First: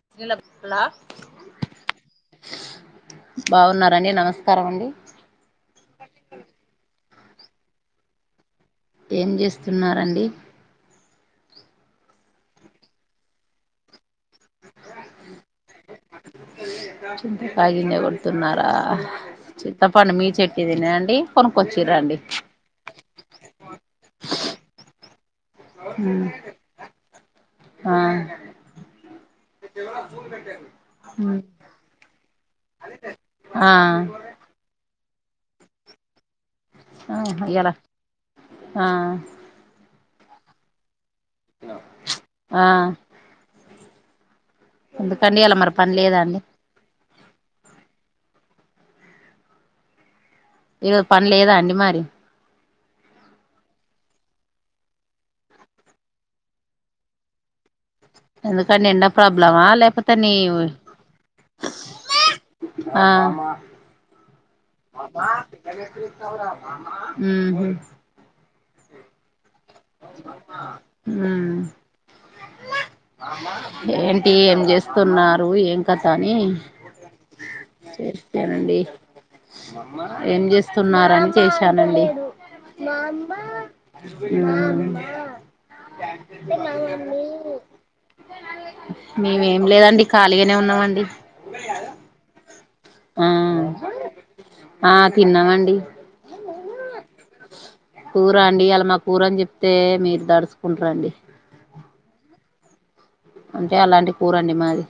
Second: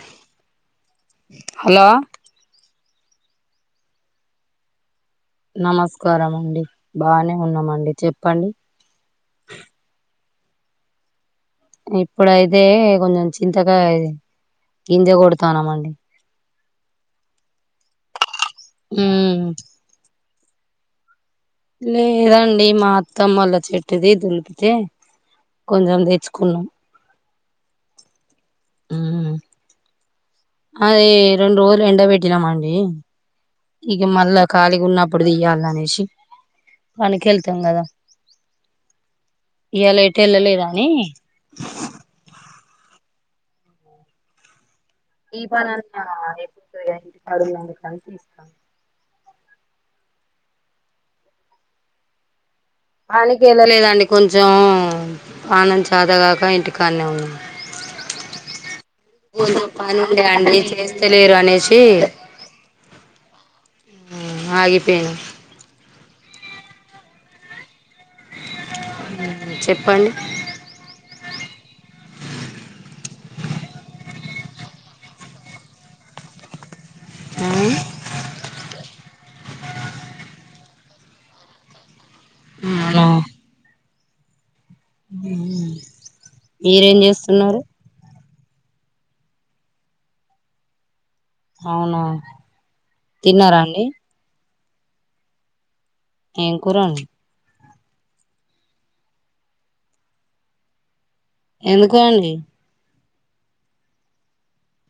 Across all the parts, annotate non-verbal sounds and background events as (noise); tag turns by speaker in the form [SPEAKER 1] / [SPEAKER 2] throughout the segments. [SPEAKER 1] శ్రీల పిల్ల
[SPEAKER 2] హలో
[SPEAKER 1] బావున్నారా అండి నమస్కారం అండి
[SPEAKER 2] నమస్కారం అండి బానే ఉన్నామ అండి చెప్ప అండి
[SPEAKER 1] ఏమ్ చేస్తు ఉన్నార్ అండి
[SPEAKER 2] ఇప్పుడ అయితే కొంచెం చింతగాయ్ గింజ కొడతానమ అండి
[SPEAKER 1] కాగింజ కొడుతు ఉన్నారా
[SPEAKER 2] ఉమ్
[SPEAKER 1] చింతపండుమీ చెట్టు దేన అండి
[SPEAKER 2] లేద అండి మా అత్తమ్మ వాళ్ల చెట్టుది తుమ్ పితే కొంచం మ్ తెచ్చుకు ఉన్నాం
[SPEAKER 1] ఆ
[SPEAKER 2] మ్ అదే రెండు రోజులు ఎండ పెట్టినామ అండి
[SPEAKER 1] ఆ
[SPEAKER 2] ఇక మళ్ళా కాలిగా ఉన్న ఇప్పుడు తీయాల అనేసి
[SPEAKER 1] ఆహా
[SPEAKER 2] పనికి వెళ్తాం
[SPEAKER 1] ఇయ్యాల
[SPEAKER 2] కదా
[SPEAKER 1] ఆ
[SPEAKER 2] ఇయాల ఎట్ ఎళ్ళలేదా అని
[SPEAKER 1] ఆ ఎందుకండి
[SPEAKER 2] ఈ
[SPEAKER 1] ఇయ్యాల మరి
[SPEAKER 2] పలాన్ని
[SPEAKER 1] పని
[SPEAKER 2] అ
[SPEAKER 1] లేదా అండి
[SPEAKER 2] ఎప్పుడు ఇంటి (inaudible) కడువుతు పంపిస్తావు
[SPEAKER 1] ఏద పన్ లేదా అండి మరి
[SPEAKER 2] ఆనికి వెళ్ళలేద అండి కొంచెం ఆ ఆనంద్ చాతగాక ఇంటికాన్నే ఉన్నా
[SPEAKER 1] ఎందుకని ఎండా ప్రాబ్లమా
[SPEAKER 2] పని
[SPEAKER 1] లేకపోతే
[SPEAKER 2] ఉండే అండి
[SPEAKER 1] నీవు
[SPEAKER 2] చేస్తలేరు అనేసి
[SPEAKER 1] ఆ
[SPEAKER 2] ఆగిపోయాను
[SPEAKER 1] మ్
[SPEAKER 2] చెప్ప అండి
[SPEAKER 1] ఆ ఏంటి ఏమ్ చేస్తు ఉన్నారు ఏమ్ కథ అని
[SPEAKER 2] ఆ
[SPEAKER 1] ఒకే న అండి ఏం చేస్తున్నారని చేశాన అండి ఆ
[SPEAKER 2] మీరే ఎమ్ చేస్తు ఉన్నారు
[SPEAKER 1] మేమ్ ఎమ్ లేద అండి ఖాళీగానే ఉన్నామ అండి
[SPEAKER 2] అవునా తిన్నారా అండి
[SPEAKER 1] ఆ తిన్నామ అండి
[SPEAKER 2] ఏం కురా అన్
[SPEAKER 1] కూరా అండి? ఇయాల, మా కూర అని చెప్తే మీరు దడుచుకుంట్రండి.
[SPEAKER 2] ఎందుకో అండి.
[SPEAKER 1] అంటే అలాంటి కూరండి మాది.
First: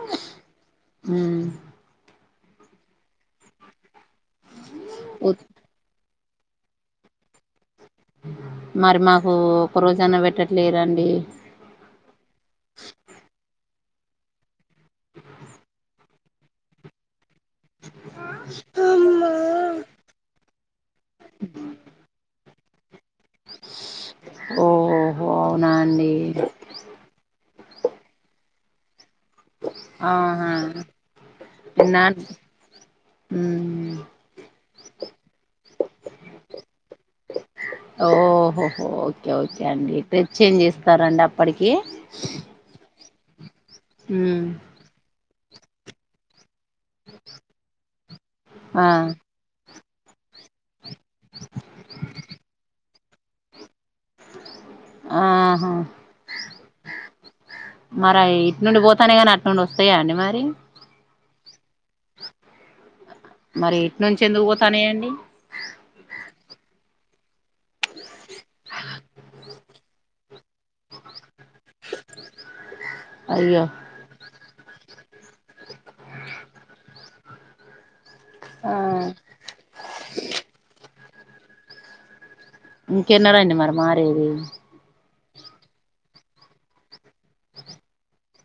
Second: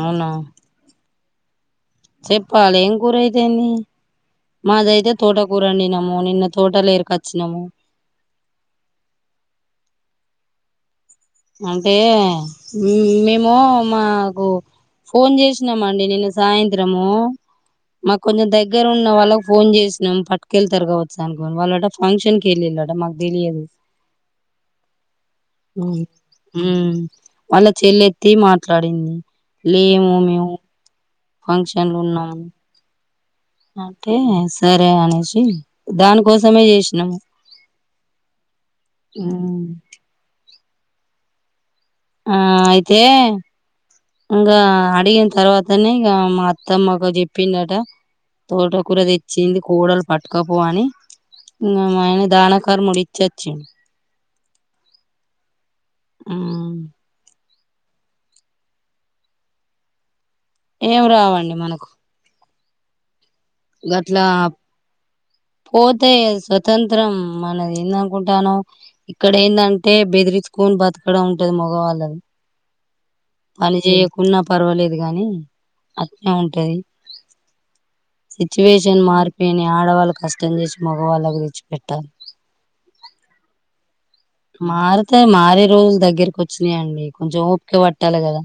[SPEAKER 2] అవునా!
[SPEAKER 1] మ్
[SPEAKER 2] చెప్పాలె ఏం కూర అయితేన్దీ? మాది అయితే
[SPEAKER 1] ఉత్
[SPEAKER 2] తోటకూరండినం ఒ నిన్న తోటలో ఏర్కొచ్చినము.
[SPEAKER 1] మరి మాకు ఒక్క రోజైనా పెట్టట్లేరండి?
[SPEAKER 2] అంటే మేము మాకు, ఫోన్ చేసినామండి. నిన్న సాయంత్రము.
[SPEAKER 1] (inaudible)
[SPEAKER 2] మాకు కొంచెం దగ్గర ఉన్న వాళ్ళకి ఫోన్ చేసినం. పట్టుకెళ్ళతర్కగావచ్చు అనుకోని, వాళ్ళంట ఫంక్షన్కి ఎల్లిండట మాకదేలియాదు.
[SPEAKER 1] ఓహో అవునా
[SPEAKER 2] మ్.
[SPEAKER 1] అండి
[SPEAKER 2] మ్ వాళ్ళ చెల్లెత్తి మాట్లాడింది. లేము
[SPEAKER 1] ఆహా
[SPEAKER 2] మేము. ఫంక్షన్లు
[SPEAKER 1] ఎన్నా
[SPEAKER 2] ఉన్న అని.
[SPEAKER 1] మ్మ్
[SPEAKER 2] అంటే సరే అనేసి దానికోసమే చేసినాము.
[SPEAKER 1] ఓహోహో ఓకే
[SPEAKER 2] హ్మ్.
[SPEAKER 1] ఓకే అండి. డ్రెస్ చేంజ్ చేస్తారండి అప్పటికి ఏ
[SPEAKER 2] టే ఇంగ అడిగిన తర్వాతనే ఇగా మా అత్ తమ్మకు చెప్పిందట. తోట
[SPEAKER 1] ఆ
[SPEAKER 2] కూర తెచ్చింది. కూడలు పట్టుకపో అని, ఇంగ మా ఆయన దానకర్ముడు ఇచ్చొచ్చిండు.
[SPEAKER 1] ఆహా
[SPEAKER 2] మ్
[SPEAKER 1] మరై ఇట్నుండి పోతున్నాయి కానీ, అటునుండి వత్తయా అండి మరి?
[SPEAKER 2] ఏం రావండి మనకు.
[SPEAKER 1] మరి ఇట్నుంచి
[SPEAKER 2] గట్లా
[SPEAKER 1] ఎందుకు పోతానయండి?
[SPEAKER 2] పోతే స్వతంత్రం మనది ఏందనుకుంటానవ్, ఇక్కడ ఏందంటే, బెదిరించుకొని బతుకడం ఉంటది మగవాళ్ళది.
[SPEAKER 1] అయ్యో
[SPEAKER 2] పని చేయకున్న పర్వాలేదు కానీ, అట్నే ఉంటది.
[SPEAKER 1] ఆ
[SPEAKER 2] సిచ్యువేషన్ మారిపోయినై. ఆడవాళ్ళు కష్టం చేసి మగవాళ్ళకు తెచ్చిపెట్టాలి.
[SPEAKER 1] ఇంకెన్నడండి మరి మారేది?
[SPEAKER 2] తే మారే రోజులు దగ్గరకి వచ్చినాయండి. కొంచెం ఓపిక పట్టాలి కదా.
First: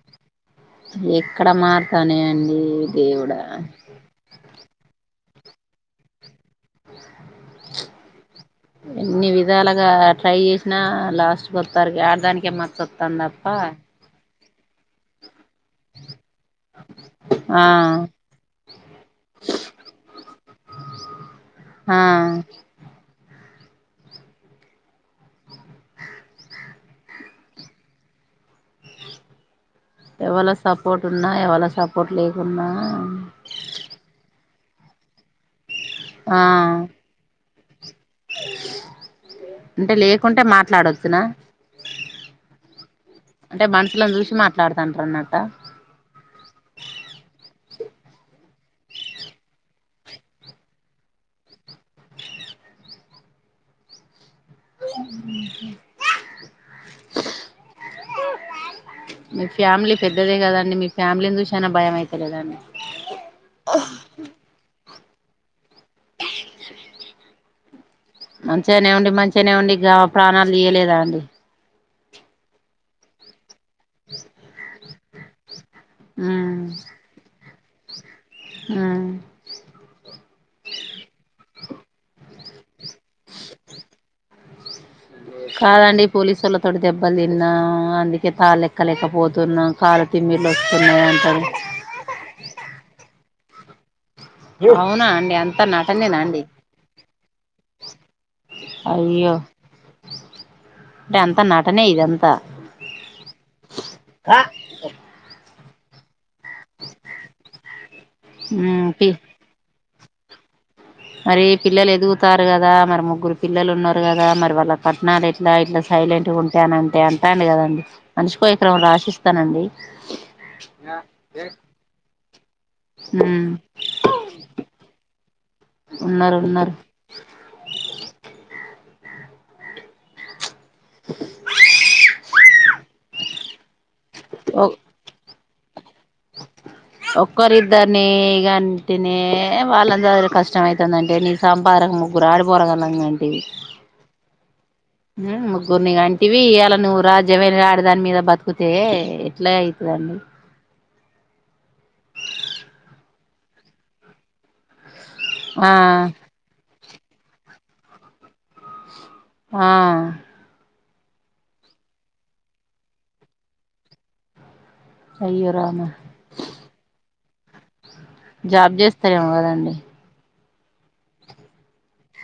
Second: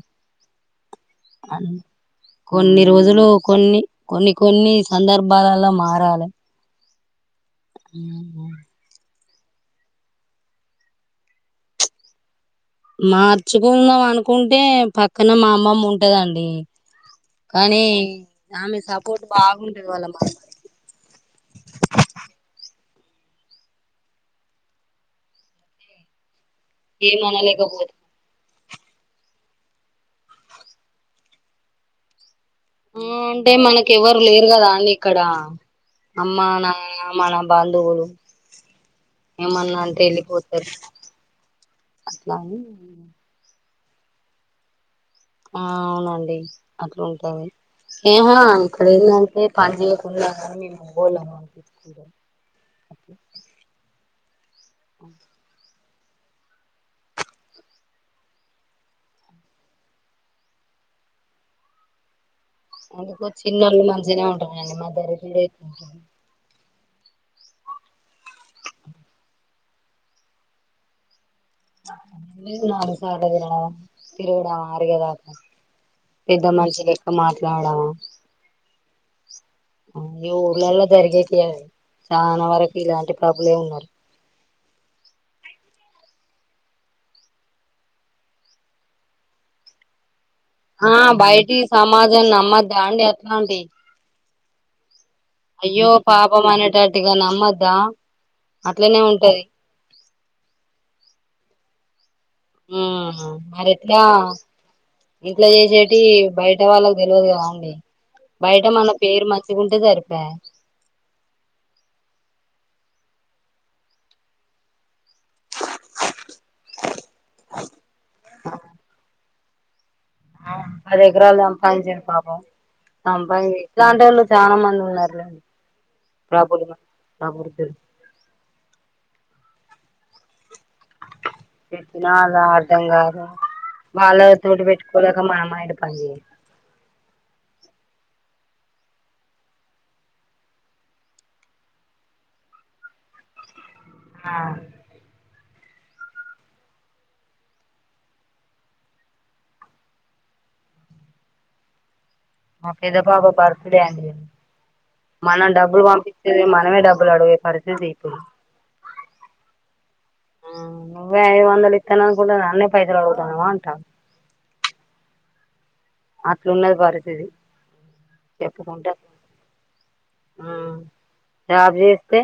[SPEAKER 1] ఎక్కడ
[SPEAKER 2] అన్
[SPEAKER 1] మారుతాన్నాయండి
[SPEAKER 2] కొన్ని రోజులు,
[SPEAKER 1] దేవుడా
[SPEAKER 2] కొన్ని కొన్ని కొన్ని సందర్భాలల మారాలి మ్
[SPEAKER 1] ఏదో అలాగ. ట్రై చేసినా లాస్ట్కొత్తారు గా, ఆడదానికె మ
[SPEAKER 2] మార్చుకుందాం అనుకుంటే, పక్కన మా అమ్మమ్మ ఉంటదండి.
[SPEAKER 1] ఆ
[SPEAKER 2] కానీ ఆమె సపోర్ట్ బాగుంటది వాళ్ళ మనవనికి.
[SPEAKER 1] ఆ
[SPEAKER 2] ఏమనలేకబోదు
[SPEAKER 1] ఎవళ సపోర్ట్ ఉన్నా, ఎవళ సపోర్ట్ లేకున్నా,
[SPEAKER 2] మ్ అంటే మనకి ఎవరు లేరు కదా అండి ఇక్కడ అమ్మానం
[SPEAKER 1] ఆ
[SPEAKER 2] మనం దోగోలు ఏమన్న
[SPEAKER 1] అంటే
[SPEAKER 2] అంటె
[SPEAKER 1] లేకుంటే
[SPEAKER 2] వెళ్ళిపోతది.
[SPEAKER 1] మాట్లాడొచ్చునా
[SPEAKER 2] అట్లాని
[SPEAKER 1] అంటే మనుషులని చూసి మాట్లాడతండు
[SPEAKER 2] ఆ అవునండి. అట్లుంటది. ఏమో అనుకోలే. ఏమంటే పనిచేయకుండా (unintelligible) ఓకే (inaudible)
[SPEAKER 1] (inaudible) మీ ఫ్యామిలీ పెద్దదే కదండి! మీ ఫ్యామిలీని చూసి అయినా భయం అయితలేదండి?
[SPEAKER 2] అందుకు చిన్నోళ్ళు మంచిగనే ఉంటారండి. మా దరితీరే కొంచం
[SPEAKER 1] (inaudible) మంచిగానే ఉండి మంచిగానే ఉండి ప్రాణాలు తీయలేదా అండి
[SPEAKER 2] అసాంటది (unintelligible) అగేదాకా పెద్ద
[SPEAKER 1] ఉమ్
[SPEAKER 2] మష క్క మాట్లాడవా
[SPEAKER 1] ఆ
[SPEAKER 2] ఈ ఊర్లలో జరిగేత అ చాలా వరకు ఇలాంటి ప్రాబ్లే ఉన్నారు
[SPEAKER 1] అ కాదండి పోలీసు వాల తోటి దెబ్బలు తిన్నాం అందుకే తాళ్ళ ఎక్కలేకపోతున్నాం కాలు
[SPEAKER 2] ఆ బయటి సమాజం నమ్మది అండి ఎట్లాంటి
[SPEAKER 1] అవునా అంతా
[SPEAKER 2] అయ్యో
[SPEAKER 1] నటనేనా
[SPEAKER 2] పాప
[SPEAKER 1] అండి
[SPEAKER 2] అనేటటిగా నమ్మద్దా అట్లనే
[SPEAKER 1] అయ్యో
[SPEAKER 2] ఉంటాది
[SPEAKER 1] అంటే ఎంత నటనే ఇదంత
[SPEAKER 2] ఉ మరిట్లా ఇంట్లా చేసేటి బయట వాళ్ళకు తెలియదు కావండి బయట మన
[SPEAKER 1] ఉమ్ పి
[SPEAKER 2] పేరు మర్చికుంటే సరిపాయి
[SPEAKER 1] మరి పిల్లలు ఎదుగుతారు కదా మరి ముగ్గురు పిల్లలు ఉన్నారు కదా మరి వాళ్ళ పట్టణాలు ఇట్లా ఇట్లా సైలెంట్ గా ఉంటా అన అంటే అంటా కదండి మనిషికో ఈ క్రమం రాశిస్తానండి
[SPEAKER 2] ఆ పది ఎకరాలుద పయి చెరు పాపం తంభా
[SPEAKER 1] ఉమ్
[SPEAKER 2] ఇలాంటి వాళ్ళు చాలా మంది ఉన్నారాండి
[SPEAKER 1] ఉన్నారు
[SPEAKER 2] ప్రబలు
[SPEAKER 1] ఉన్నారు
[SPEAKER 2] ప్రబలు (unintelligible) అలా అర్థం కాదు బళ్ళ తోటి పెట్టుకోలేక మా అమ్మాయి
[SPEAKER 1] ఒక్కారుద్దని ఇ కాంటినే వాళ్ళంద్గ కష్టమవుతుందంటే నీ సంపాదక ముగ్గురు ఆడిపోరగలంటంటి ఆ
[SPEAKER 2] ఆ
[SPEAKER 1] ముగ్గురుని అంటివి అలా నువ్వు రాజ్యమైన రా దాని మీద బతుకుతే ఎట్లా అవుతుదండి (inaudible)
[SPEAKER 2] మా పెద్ద పాప బర్త్ డే అండి మనం
[SPEAKER 1] ఆ
[SPEAKER 2] డబ్బులు పంపిచేది మనమే డబ్బు (unintelligible) పరిస్థితి
[SPEAKER 1] ఆ
[SPEAKER 2] నువ్వేఐదు వందలి ఇత్తన అ కూడా నన్నే పైసలగుతామా ఉంటా
[SPEAKER 1] అయ్యో రామ
[SPEAKER 2] అట్లు ఉన్నది పరిస్థితి
[SPEAKER 1] జాబ్
[SPEAKER 2] చెప్పుకుంటే
[SPEAKER 1] చేస్తారేమో కదండి
[SPEAKER 2] జాబ్ చెస్టే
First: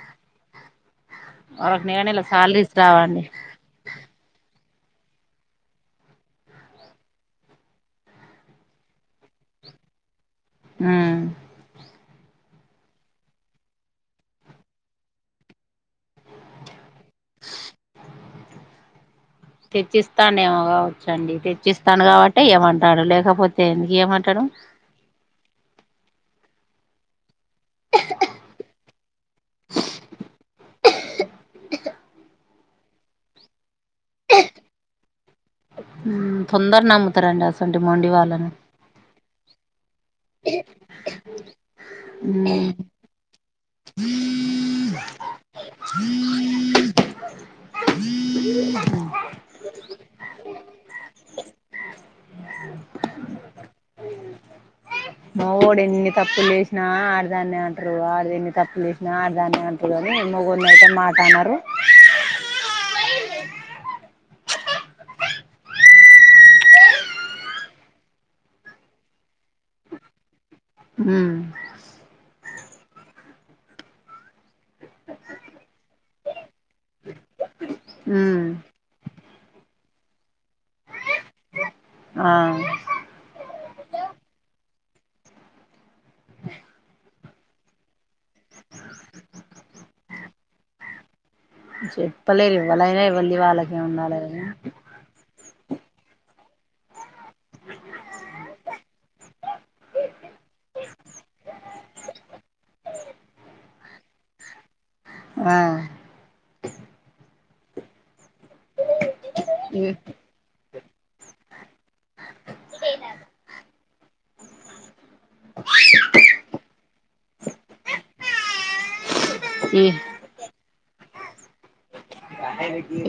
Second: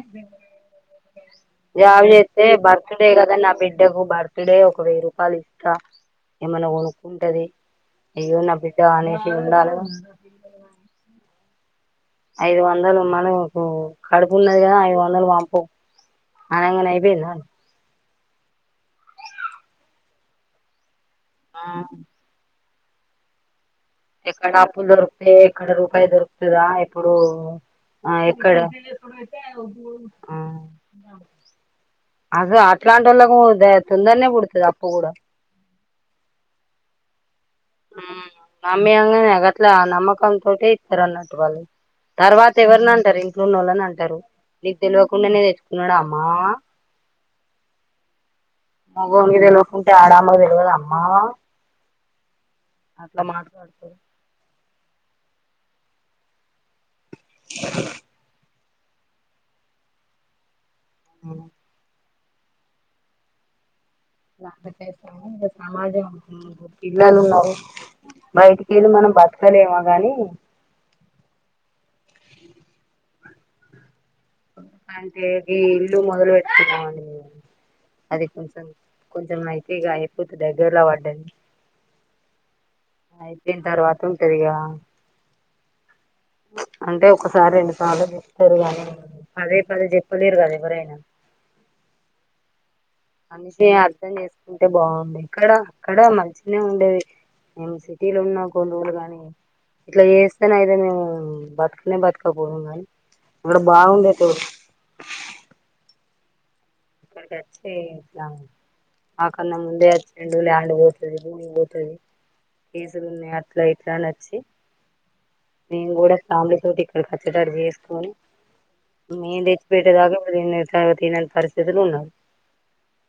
[SPEAKER 1] వాళ్ళకి నెల
[SPEAKER 2] జబ్
[SPEAKER 1] నెల
[SPEAKER 2] చెస్టే అయితే
[SPEAKER 1] శాలరీస్
[SPEAKER 2] బర్త్డేగ
[SPEAKER 1] రావండి
[SPEAKER 2] అదా నా బిడ్డకు బర్త ఒక డే ఒక వెయ్యి రూపాయలు ఇస్తా ఏమన్నా కొనుక్కుంటది అయ్యో నా (unintelligible) ఉందాల
[SPEAKER 1] ఉమ్
[SPEAKER 2] ఐదు వందలు మన కడుపు ఉన్నది కదా ఐదు వందలు పంపు అనగానే వెళను
[SPEAKER 1] తెచ్చిస్తాను ఏమో కావచ్చండి
[SPEAKER 2] ఆ
[SPEAKER 1] తెచ్చిస్తాను కాబట్టి ఏమంట తాడలే లేకపోతే ఎందుకు ఇయ్యమంటాడు
[SPEAKER 2] ఎక్కడ అప్పులు దొరుకుతాయి ఇక్కడ రూపాయి దొరుకుతుందా ఇప్పుడు ఆ ఎక్కడ ఆ అస అట్లాంటి వాళ్ళకు తొండరగా పుదతధి అప్ప కూడాడా
[SPEAKER 1] తొందర నమ్ముతారండి అసొంటి మొండి వాళ్ళను
[SPEAKER 2] మమ్మీ అంగనే అ నమ్మకం తోటే ఇత్తరు అన్నట్టు వాళ్ళు తర్వాత ఎవరిని అంటారు ఇంట్లోన్న వాళ్ళని అంటారు నీకు తెలివకుండనే తెచ్చుకున్నాడా అమ్మా
[SPEAKER 1] ఈ (inaudible)
[SPEAKER 2] మగోనికి తెలువకుంటే ఆడమ్మకు తెలియద అమ్మా అట్లా మాట్ కడుతు
[SPEAKER 1] మొగోడు ఎన్ని తప్పులు చేసినా ఆడదాన్ని అంటారు ఆడది తప్పు జేసిన ఆడదానే అంటురూ గాని మొగుణ అయితే మాట
[SPEAKER 2] అవును
[SPEAKER 1] అనరు వ (inaudible)
[SPEAKER 2] సమాజం పిల్లాలు ఉన్నారూ బయటికి వెళ్ళి మనం బతకలేమ గాని
[SPEAKER 1] హ్
[SPEAKER 2] అందుకే గి ఇల్లు మొదలు అది
[SPEAKER 1] ఉమ్
[SPEAKER 2] కొంచెం కొంచెం ఐతే ఇగ దగ్గరలో పడ్డాది
[SPEAKER 1] ఆ
[SPEAKER 2] అయిపోయిన తర్వాత ఉంటదిగా అంటే ఒకసారి రెండు సార్లు ఇస్తారు గని అదే పదే చెప్పలేరు గద ఎవరైనా
[SPEAKER 1] చెప్పలేరు ఇవ్వాలైనా ఇవ్వాలి
[SPEAKER 2] మనిషి
[SPEAKER 1] వాళ్ళకే
[SPEAKER 2] అర్థం
[SPEAKER 1] ఉండాలి కానీ
[SPEAKER 2] చేసుకుంటే బావుండే ఇక్కడ అక్కడ మంచినే ఉండేది మేము సిటీలో ఉన్నా కొన్ని రోలు గాని ఇట్లా చేస్తేనే అయితే మేము బతకనే (unintelligible) బతకపోదుము కానీ ఇక్కడ బాగుండేది (inaudible)
[SPEAKER 1] అ
[SPEAKER 2] ఇక్కడికి మాకన్నా ముందే వచ్చిండు లండువో భూమి పోతది కేసులు ఉన్నాయి అట్లా ఇట్లా నచ్చి నేను కూడా ఫ్యామిలీతోటి ఇక్కడ కోచేటట్టు చేసుకొని నేను తెచ్చి
[SPEAKER 1] ఈ
[SPEAKER 2] పెట్టేదాకా ఇప్పుడు తినెంత పరిస్థితులు ఉన్నారు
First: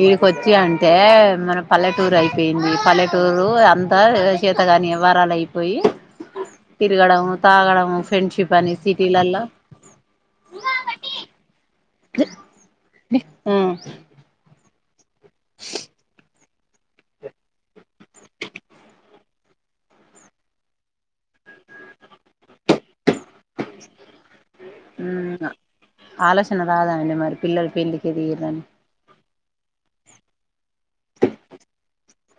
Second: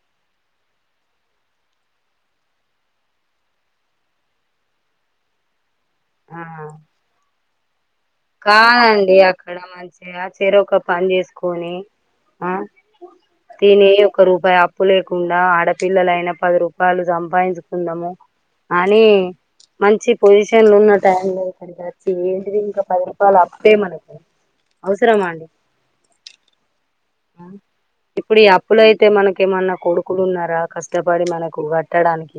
[SPEAKER 1] ఇడికొచి అంటే మన పల్లెటూరు అయిపియింది పల్లెటూరు అంతా చేత గాని యవ్వరాలు
[SPEAKER 2] ఆ
[SPEAKER 1] తిరగడం తాగడం
[SPEAKER 2] కాదండి అక్కడ మంచిగా చెరొక పని చేసుకొని ఆ
[SPEAKER 1] హ
[SPEAKER 2] తిని ఒక రూపాయి అప్పు లేకుండా ఆడపిల్లలైనా పది రూపాయలు సంపాయించుకుందాము అని మంచి పొజిషన్లో ఉన్న టైమ్ లో ఇక్కడికి వచ్చి ఏంటి పది రూపాయలు అప్పే మనకి అవసరమా అండి
[SPEAKER 1] మ్మ్ ఆలోచన రాదండి మరి పిల్లలు పెళ్ళికి
[SPEAKER 2] ఇప్పుడు ఈ
[SPEAKER 1] ఎదిగిర్రని
[SPEAKER 2] అప్పులు అయితే మనకి ఏమన్న కొడుకులు ఉన్నారా కష్టపడి మనకు కట్టడానికి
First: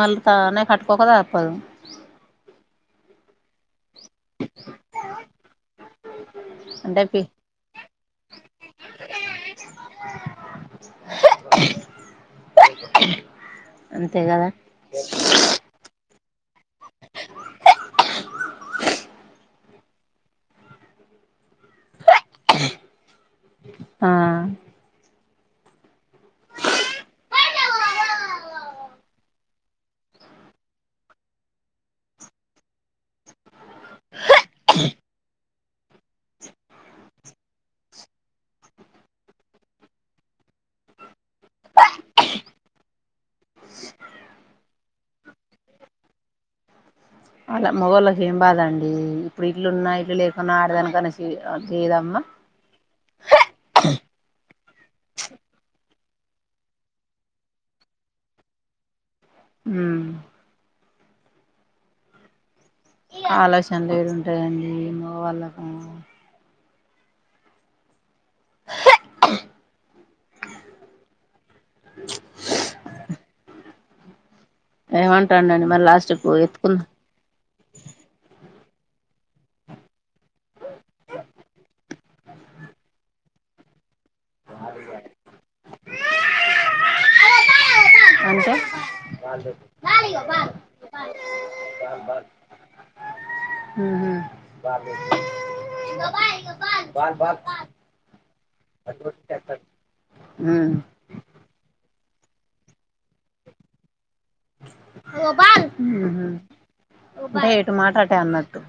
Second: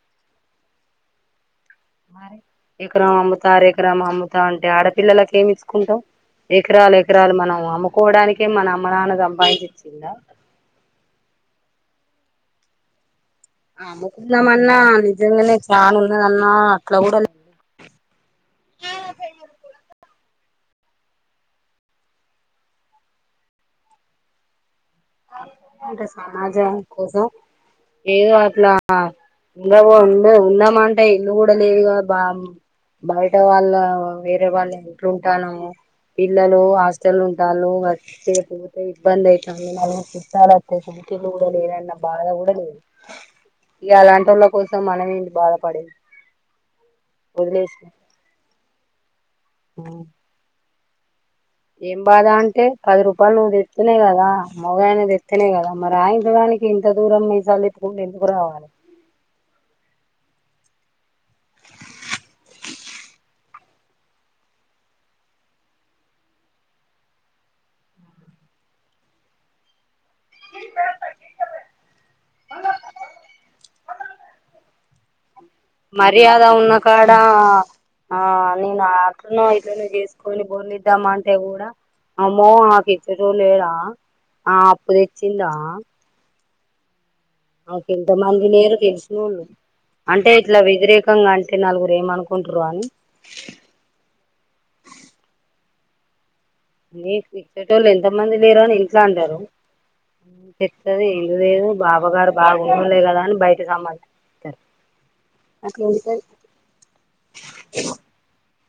[SPEAKER 1] మళ్ళీ తానే కట్టుకోక తప్పదు
[SPEAKER 2] మరీ ఎకరం అమ్ముత ఎకరం అమ్ముతా అంటే ఆడపిల్లలకి ఏమి ఇచ్చుకుంటావు ఎకరాలు
[SPEAKER 1] అంటే పి
[SPEAKER 2] ఎకరాలు మనం అమ్ముకోవడానికే మన అమ్మ నాన్న సంపఇచ్చిఇచ్చిండ
[SPEAKER 1] (inaudible) అంతే కదా
[SPEAKER 2] ఆమ్మకుందమన్న నిజంగానే చాను ఉన్న అన్న అట్లా గూడ
[SPEAKER 1] అ
[SPEAKER 2] సమాజం కోసం ఏ అట్ల ఉండబో ఉండ ఉందామ అంటే ఇల్లు కూడా లేదుగా బా బయట వాళ్ళ వేరే వాళ్ళ ఇంట్లో ఉంటానము పిల్లలు హాస్టల్ ఉంటాలు వస్తే పోతే ఇబ్బంది అయితది చుట్టాలు వస్తే సొంత ఇల్లు లేదని బాధ కూడా లేదు ఇ అలాంటి వాళ్ళ కోసం మనం ఏంటి బాధపడేది
[SPEAKER 1] అలా
[SPEAKER 2] వదిలేసిన
[SPEAKER 1] మగోళ్ళకి ఏం బాదండి ఇప్పుడు ఇట్లున్నా ఇట్లు లేకున్నా ఆడదానీక
[SPEAKER 2] ఏం బాధ అంటే పది రూపాయలు నువ్వు పెడితేనే గాదా మొగాయిన తెస్తేనే కదా ఆ ఇంత దానికి మీసాలు తిప్పుకుంటే ఎందుకు రావాలి
[SPEAKER 1] హమ్ ఆలోచనలు ఏది ఉంటాయండి మోగా వాళ్ళకు (inaudible) (inaudible) ఏమ్
[SPEAKER 2] మర్యాద ఉన్న కాడ ఆ నేను అట్ను ఇలునే చేసుకొని బోలిద్దామఅంటే కూడ అమ్మో ఆమేకు యీచే టోళ్లు లేరా ఆమె అప్పు తెచ్చిందా ఇంతమంది
[SPEAKER 1] అంటే
[SPEAKER 2] లేరు తెలిసినళ్ళు అంటే ఇట్లా వ్యతిరేకంగా అంటే నలుగురు ఏమ అనుకుంటారు అ (unintelligible)
[SPEAKER 1] (unintelligible) ఉహు
[SPEAKER 2] నీకు ఇచ్చేటోళ్లు ఎంత మంది లేరు అని ఇంట్లో అంటారు
[SPEAKER 1] ఉమ్
[SPEAKER 2] చెప్తది ఎందు లేదు బాబా గారు బాగుండలే కదా అని బయట సమ్మాధ
[SPEAKER 1] అగొ బోల్ హు హు అంటే ఎటు మట్ట అట్టే అన్నటు